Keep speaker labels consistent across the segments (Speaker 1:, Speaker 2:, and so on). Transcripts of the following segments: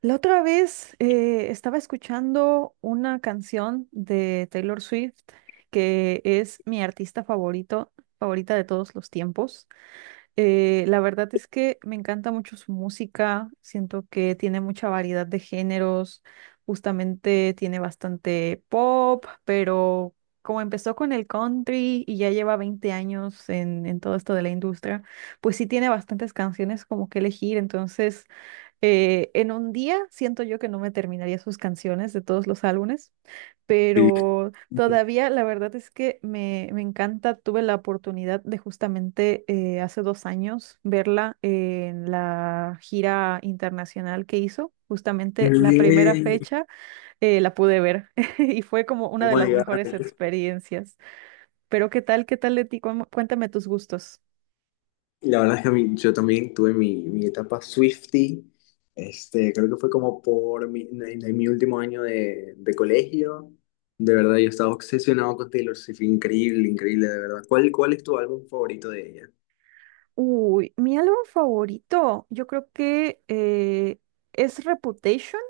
Speaker 1: La otra vez estaba escuchando una canción de Taylor Swift, que es mi artista favorito, favorita de todos los tiempos. La verdad es que me encanta mucho su música, siento que tiene mucha variedad de géneros, justamente tiene bastante pop, pero como empezó con el country y ya lleva 20 años en todo esto de la industria, pues sí tiene bastantes canciones como que elegir, entonces... En un día siento yo que no me terminaría sus canciones de todos los álbumes,
Speaker 2: Sí.
Speaker 1: pero todavía la verdad es que me encanta. Tuve la oportunidad de justamente hace 2 años verla en la gira internacional que hizo.
Speaker 2: Qué
Speaker 1: Justamente la primera
Speaker 2: bien.
Speaker 1: fecha la pude ver y fue como
Speaker 2: Oh
Speaker 1: una de
Speaker 2: my
Speaker 1: las
Speaker 2: God.
Speaker 1: mejores experiencias. Pero ¿qué tal? ¿Qué tal de ti? Cuéntame tus gustos.
Speaker 2: La verdad es que yo también tuve mi etapa Swiftie. Creo que fue como por en mi último año de colegio. De verdad, yo estaba obsesionado con Taylor Swift. Increíble, increíble, de verdad. ¿Cuál es tu álbum favorito de ella?
Speaker 1: Uy, mi álbum favorito, yo creo que es Reputation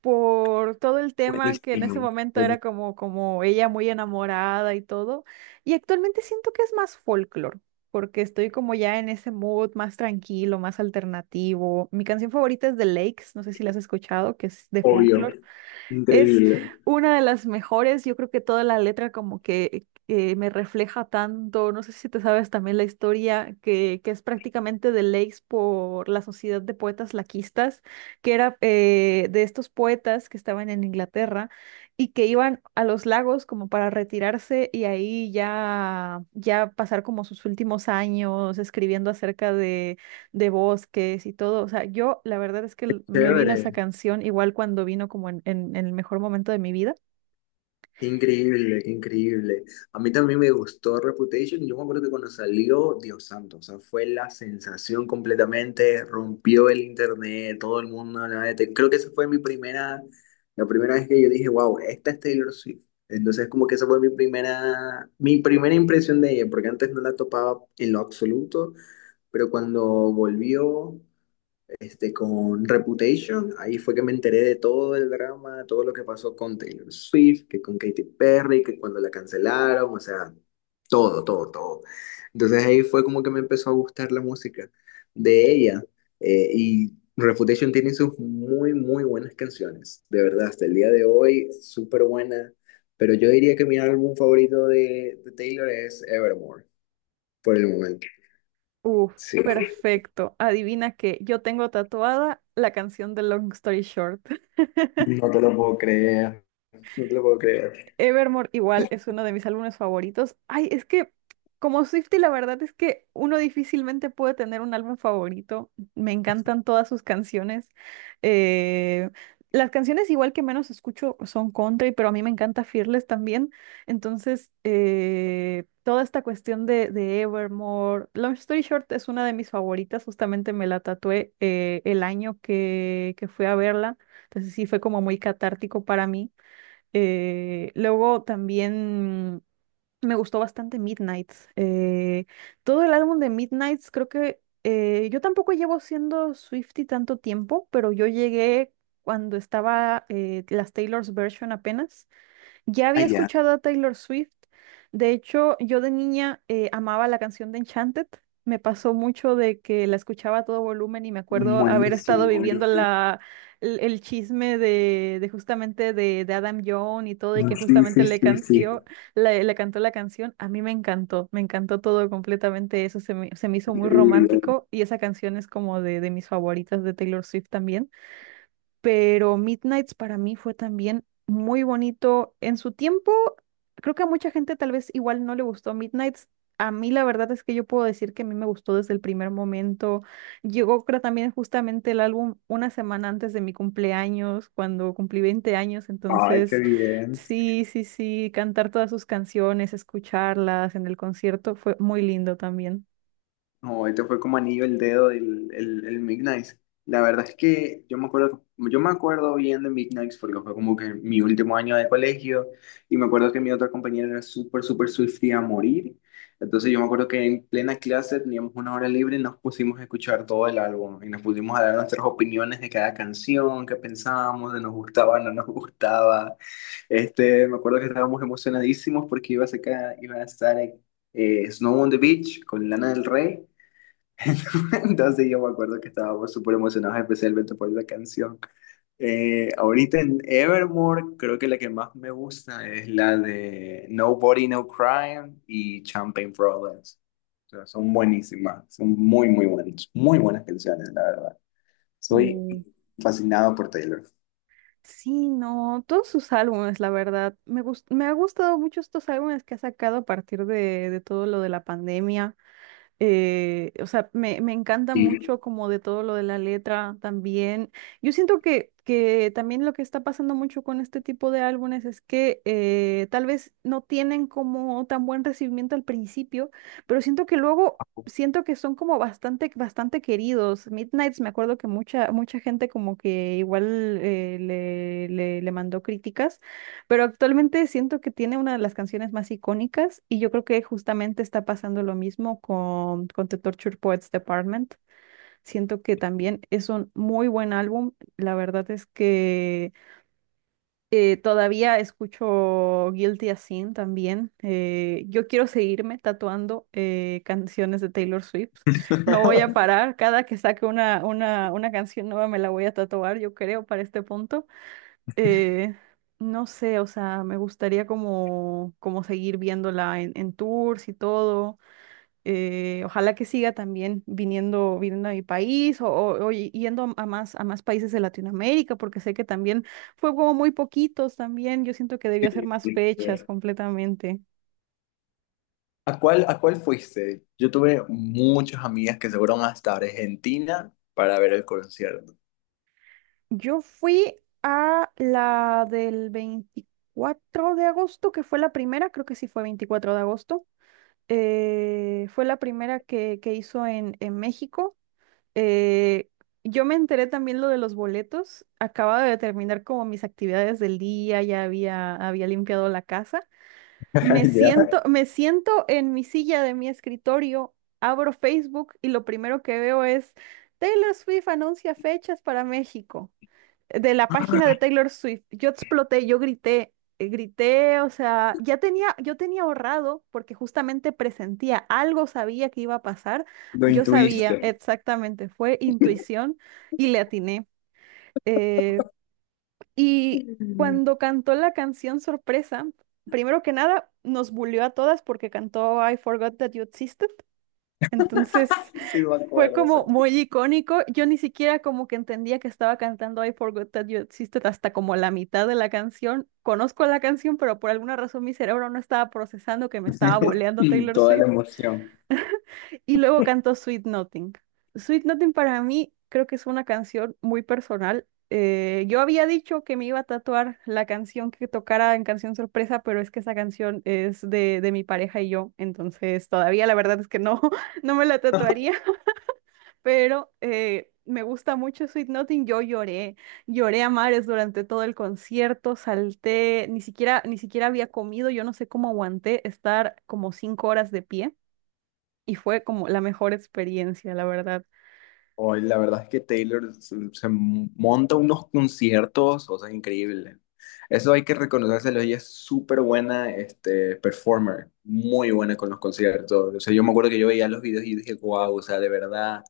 Speaker 1: por todo el tema que en ese
Speaker 2: Buenísimo.
Speaker 1: momento era
Speaker 2: El-
Speaker 1: como ella muy enamorada y todo. Y actualmente siento que es más folklore, porque estoy como ya en ese mood más tranquilo, más alternativo. Mi canción favorita es The Lakes, no sé si la has escuchado, que es de
Speaker 2: Obvio.
Speaker 1: folklore. Es
Speaker 2: Increíble.
Speaker 1: una de las mejores, yo creo que toda la letra como que me refleja tanto, no sé si te sabes también la historia, que es prácticamente de Lakes por la Sociedad de Poetas Laquistas, que era de estos poetas que estaban en Inglaterra y que iban a los lagos como para retirarse y ahí ya pasar como sus últimos años escribiendo acerca de bosques y todo. O sea, yo la verdad es que me vino esa
Speaker 2: Chévere.
Speaker 1: canción igual cuando vino como en el mejor momento de mi vida.
Speaker 2: Qué increíble, qué increíble. A mí también me gustó Reputation. Yo me acuerdo que cuando salió, Dios santo, o sea, fue la sensación completamente, rompió el internet, todo el mundo hablaba de Taylor. Creo que esa fue mi primera, la primera vez que yo dije, wow, esta es Taylor Swift. Entonces, como que esa fue mi primera impresión de ella, porque antes no la topaba en lo absoluto, pero cuando volvió, con Reputation. Ahí fue que me enteré de todo el drama, todo lo que pasó con Taylor Swift, que con Katy Perry, que cuando la cancelaron, o sea, todo, todo, todo. Entonces ahí fue como que me empezó a gustar la música de ella. Y Reputation tiene sus muy, muy buenas canciones, de verdad, hasta el día de hoy, súper buena. Pero yo diría que mi álbum favorito de Taylor es Evermore, por el momento.
Speaker 1: Uf,
Speaker 2: Sí.
Speaker 1: perfecto. Adivina que yo tengo tatuada la canción de Long Story Short.
Speaker 2: No te lo puedo creer, no te lo puedo creer.
Speaker 1: Evermore igual es uno de mis álbumes favoritos. Ay, es que como Swiftie la verdad es que uno difícilmente puede tener un álbum favorito. Me encantan todas sus canciones. Eh, las canciones igual que menos escucho son country, pero a mí me encanta Fearless también. Entonces, toda esta cuestión de Evermore, Long Story Short es una de mis favoritas. Justamente me la tatué el año que fui a verla. Entonces sí fue como muy catártico para mí. Luego también me gustó bastante Midnights. Todo el álbum de Midnights, creo que yo tampoco llevo siendo Swiftie tanto tiempo, pero yo llegué cuando estaba las Taylor's Version apenas. Ya
Speaker 2: Ah,
Speaker 1: había
Speaker 2: ya.
Speaker 1: escuchado a Taylor Swift. De hecho, yo de niña amaba la canción de Enchanted. Me pasó mucho de que la escuchaba a todo volumen y me acuerdo haber estado
Speaker 2: Buenísimo,
Speaker 1: viviendo
Speaker 2: buenísimo.
Speaker 1: la, el chisme de justamente de Adam Young y todo y que
Speaker 2: Sí,
Speaker 1: justamente
Speaker 2: sí, sí,
Speaker 1: canció,
Speaker 2: sí.
Speaker 1: le cantó la canción. A mí me encantó todo completamente eso. Se me hizo muy romántico y esa canción es como de mis favoritas de Taylor Swift también, pero Midnights para mí fue también muy bonito en su tiempo. Creo que a mucha gente tal vez igual no le gustó Midnights. A mí la verdad es que yo puedo decir que a mí me gustó desde el primer momento. Llegó creo también justamente el álbum una semana antes de mi cumpleaños, cuando cumplí 20 años.
Speaker 2: Ay, qué
Speaker 1: Entonces,
Speaker 2: bien.
Speaker 1: sí, sí, sí, cantar todas sus canciones, escucharlas en el concierto fue muy lindo también.
Speaker 2: No, este fue como anillo el dedo el Midnight. La verdad es que yo me acuerdo bien de Midnight porque fue como que mi último año de colegio y me acuerdo que mi otra compañera era súper, súper Swiftie a morir. Entonces yo me acuerdo que en plena clase teníamos una hora libre y nos pusimos a escuchar todo el álbum y nos pusimos a dar nuestras opiniones de cada canción, qué pensábamos, de nos gustaba, no nos gustaba. Me acuerdo que estábamos emocionadísimos porque iba a estar en Snow on the Beach con Lana del Rey. Entonces yo me acuerdo que estábamos súper emocionados, especialmente por esa canción. Ahorita en Evermore, creo que la que más me gusta es la de Nobody, No Crime y Champagne Problems. O sea, son buenísimas, son muy, muy buenas canciones, la verdad. Soy
Speaker 1: Mm.
Speaker 2: fascinado por Taylor.
Speaker 1: Sí, no, todos sus álbumes, la verdad. Me ha gustado mucho estos álbumes que ha sacado a partir de todo lo de la pandemia. O sea, me encanta
Speaker 2: Y-
Speaker 1: mucho como de todo lo de la letra también. Yo siento que también lo que está pasando mucho con este tipo de álbumes es que tal vez no tienen como tan buen recibimiento al principio, pero siento que luego siento que son como bastante, bastante queridos. Midnights, me acuerdo que mucha, mucha gente como que igual le mandó críticas. Pero actualmente siento que tiene una de las canciones más icónicas y yo creo que justamente está pasando lo mismo con The Torture Poets Department. Siento que también es un muy buen álbum. La verdad es que todavía escucho Guilty as Sin también. Yo quiero seguirme tatuando canciones de Taylor Swift. No voy a parar. Cada que saque una canción nueva me la voy a tatuar, yo creo, para este punto. Eh, no sé, o sea, me gustaría como seguir viéndola en tours y todo. Ojalá que siga también viniendo a mi país yendo a más países de Latinoamérica, porque sé que también fue como muy poquitos también. Yo siento que debió hacer más fechas completamente.
Speaker 2: a cuál fuiste? Yo tuve muchas amigas que se fueron hasta Argentina para ver el concierto.
Speaker 1: Yo fui a la del 24 de agosto, que fue la primera, creo que sí fue 24 de agosto. Fue la primera que hizo en México. Eh, yo me enteré también lo de los boletos. Acababa de terminar como mis actividades del día, ya había limpiado la casa.
Speaker 2: Ya.
Speaker 1: Me siento en mi silla de mi escritorio, abro Facebook y lo primero que veo es Taylor Swift anuncia fechas para México de la página de Taylor Swift. Yo exploté, yo grité, grité, o sea, ya tenía, yo tenía ahorrado porque justamente presentía algo, sabía que iba a pasar.
Speaker 2: Lo
Speaker 1: Yo sabía
Speaker 2: intuiste.
Speaker 1: exactamente, fue intuición y le atiné. Eh, y
Speaker 2: Sí,
Speaker 1: cuando cantó la canción Sorpresa, primero que nada, nos bulió a todas porque cantó I Forgot That You Existed. Entonces,
Speaker 2: me
Speaker 1: fue
Speaker 2: acuerdo, o sea,
Speaker 1: como muy icónico. Yo ni siquiera como que entendía que estaba cantando I Forgot That You Existed hasta como la mitad de la canción. Conozco la canción, pero por alguna razón mi cerebro no estaba procesando que me estaba boleando Taylor
Speaker 2: toda la
Speaker 1: Swift.
Speaker 2: emoción.
Speaker 1: Y luego cantó Sweet Nothing. Sweet Nothing para mí creo que es una canción muy personal. Yo había dicho que me iba a tatuar la canción que tocara en canción sorpresa, pero es que esa canción es de mi pareja y yo, entonces todavía la verdad es que no, no me la tatuaría, pero me gusta mucho Sweet Nothing. Yo lloré, lloré a mares durante todo el concierto, salté, ni siquiera, ni siquiera había comido, yo no sé cómo aguanté estar como 5 horas de pie y fue como la mejor experiencia, la verdad.
Speaker 2: Hoy la verdad es que Taylor se, se monta unos conciertos, o sea, increíble. Eso hay que reconocérselo, ella es súper buena, performer, muy buena con los conciertos. O sea, yo me acuerdo que yo veía los videos y dije, wow, o sea, de verdad.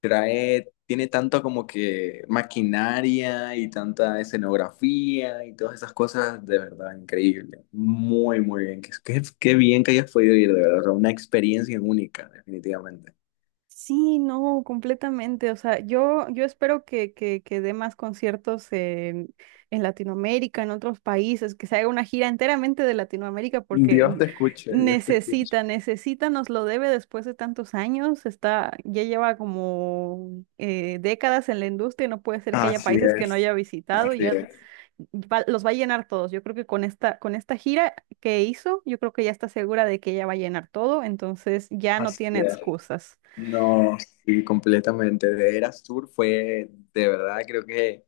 Speaker 2: Trae, tiene tanto como que maquinaria y tanta escenografía y todas esas cosas, de verdad, increíble. Muy, muy bien. Qué bien que hayas podido ir, de verdad. O sea, una experiencia única, definitivamente.
Speaker 1: Sí, no, completamente. O sea, yo espero que dé más conciertos en Latinoamérica, en otros países, que se haga una gira enteramente de Latinoamérica, porque
Speaker 2: Dios te escuche, Dios te escuche.
Speaker 1: necesita, necesita, nos lo debe después de tantos años. Está, ya lleva como décadas en la industria, y no puede ser que haya
Speaker 2: Así
Speaker 1: países que no
Speaker 2: es,
Speaker 1: haya visitado, y
Speaker 2: así
Speaker 1: ya
Speaker 2: es.
Speaker 1: los va a llenar todos. Yo creo que con con esta gira que hizo, yo creo que ya está segura de que ella va a llenar todo, entonces ya no
Speaker 2: Así
Speaker 1: tiene
Speaker 2: es.
Speaker 1: excusas.
Speaker 2: No, sí, completamente. De Eras Tour fue, de verdad, creo que...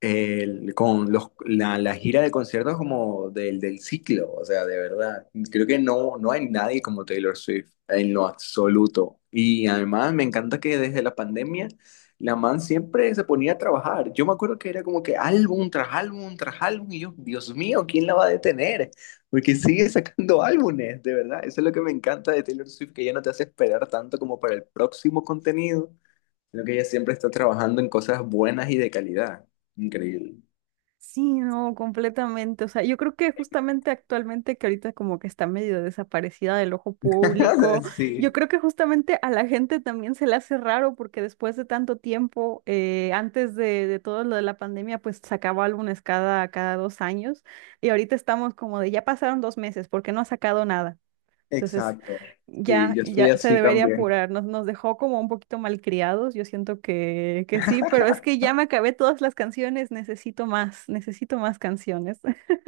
Speaker 2: Con la gira de conciertos como del ciclo, o sea, de verdad. Creo que no, no hay nadie como Taylor Swift en lo absoluto. Y además me encanta que desde la pandemia la man siempre se ponía a trabajar. Yo me acuerdo que era como que álbum tras álbum tras álbum y yo, Dios mío, ¿quién la va a detener? Porque sigue sacando álbumes, de verdad. Eso es lo que me encanta de Taylor Swift, que ya no te hace esperar tanto como para el próximo contenido. Sino que ella siempre está trabajando en cosas buenas y de calidad. Increíble.
Speaker 1: Sí, no, completamente. O sea, yo creo que justamente actualmente que ahorita como que está medio desaparecida del ojo público, yo
Speaker 2: Sí,
Speaker 1: creo que justamente a la gente también se le hace raro porque después de tanto tiempo, antes de todo lo de la pandemia, pues sacaba álbumes cada 2 años y ahorita estamos como de ya pasaron 2 meses, ¿porque no ha sacado nada? Entonces,
Speaker 2: exacto. Sí, yo estoy
Speaker 1: ya se
Speaker 2: así
Speaker 1: debería
Speaker 2: también.
Speaker 1: apurar. Nos dejó como un poquito malcriados. Yo siento que sí, pero es que ya me acabé todas las canciones. Necesito más canciones.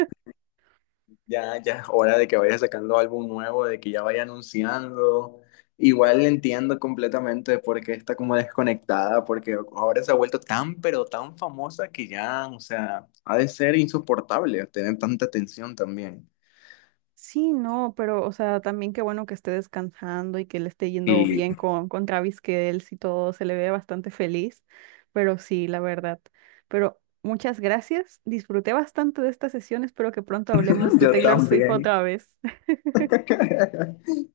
Speaker 2: Ya, ya es hora de que vaya sacando álbum nuevo, de que ya vaya anunciando. Igual entiendo completamente por qué está como desconectada, porque ahora se ha vuelto tan, pero tan famosa que ya, o sea, ha de ser insoportable tener tanta atención también.
Speaker 1: Sí, no, pero, o sea, también qué bueno que esté descansando y que le esté yendo
Speaker 2: Y
Speaker 1: bien con Travis, que él sí todo se le ve bastante feliz. Pero sí, la verdad. Pero muchas gracias. Disfruté bastante de esta sesión. Espero que pronto hablemos de
Speaker 2: yo
Speaker 1: Taylor Swift
Speaker 2: también.
Speaker 1: otra vez.
Speaker 2: Es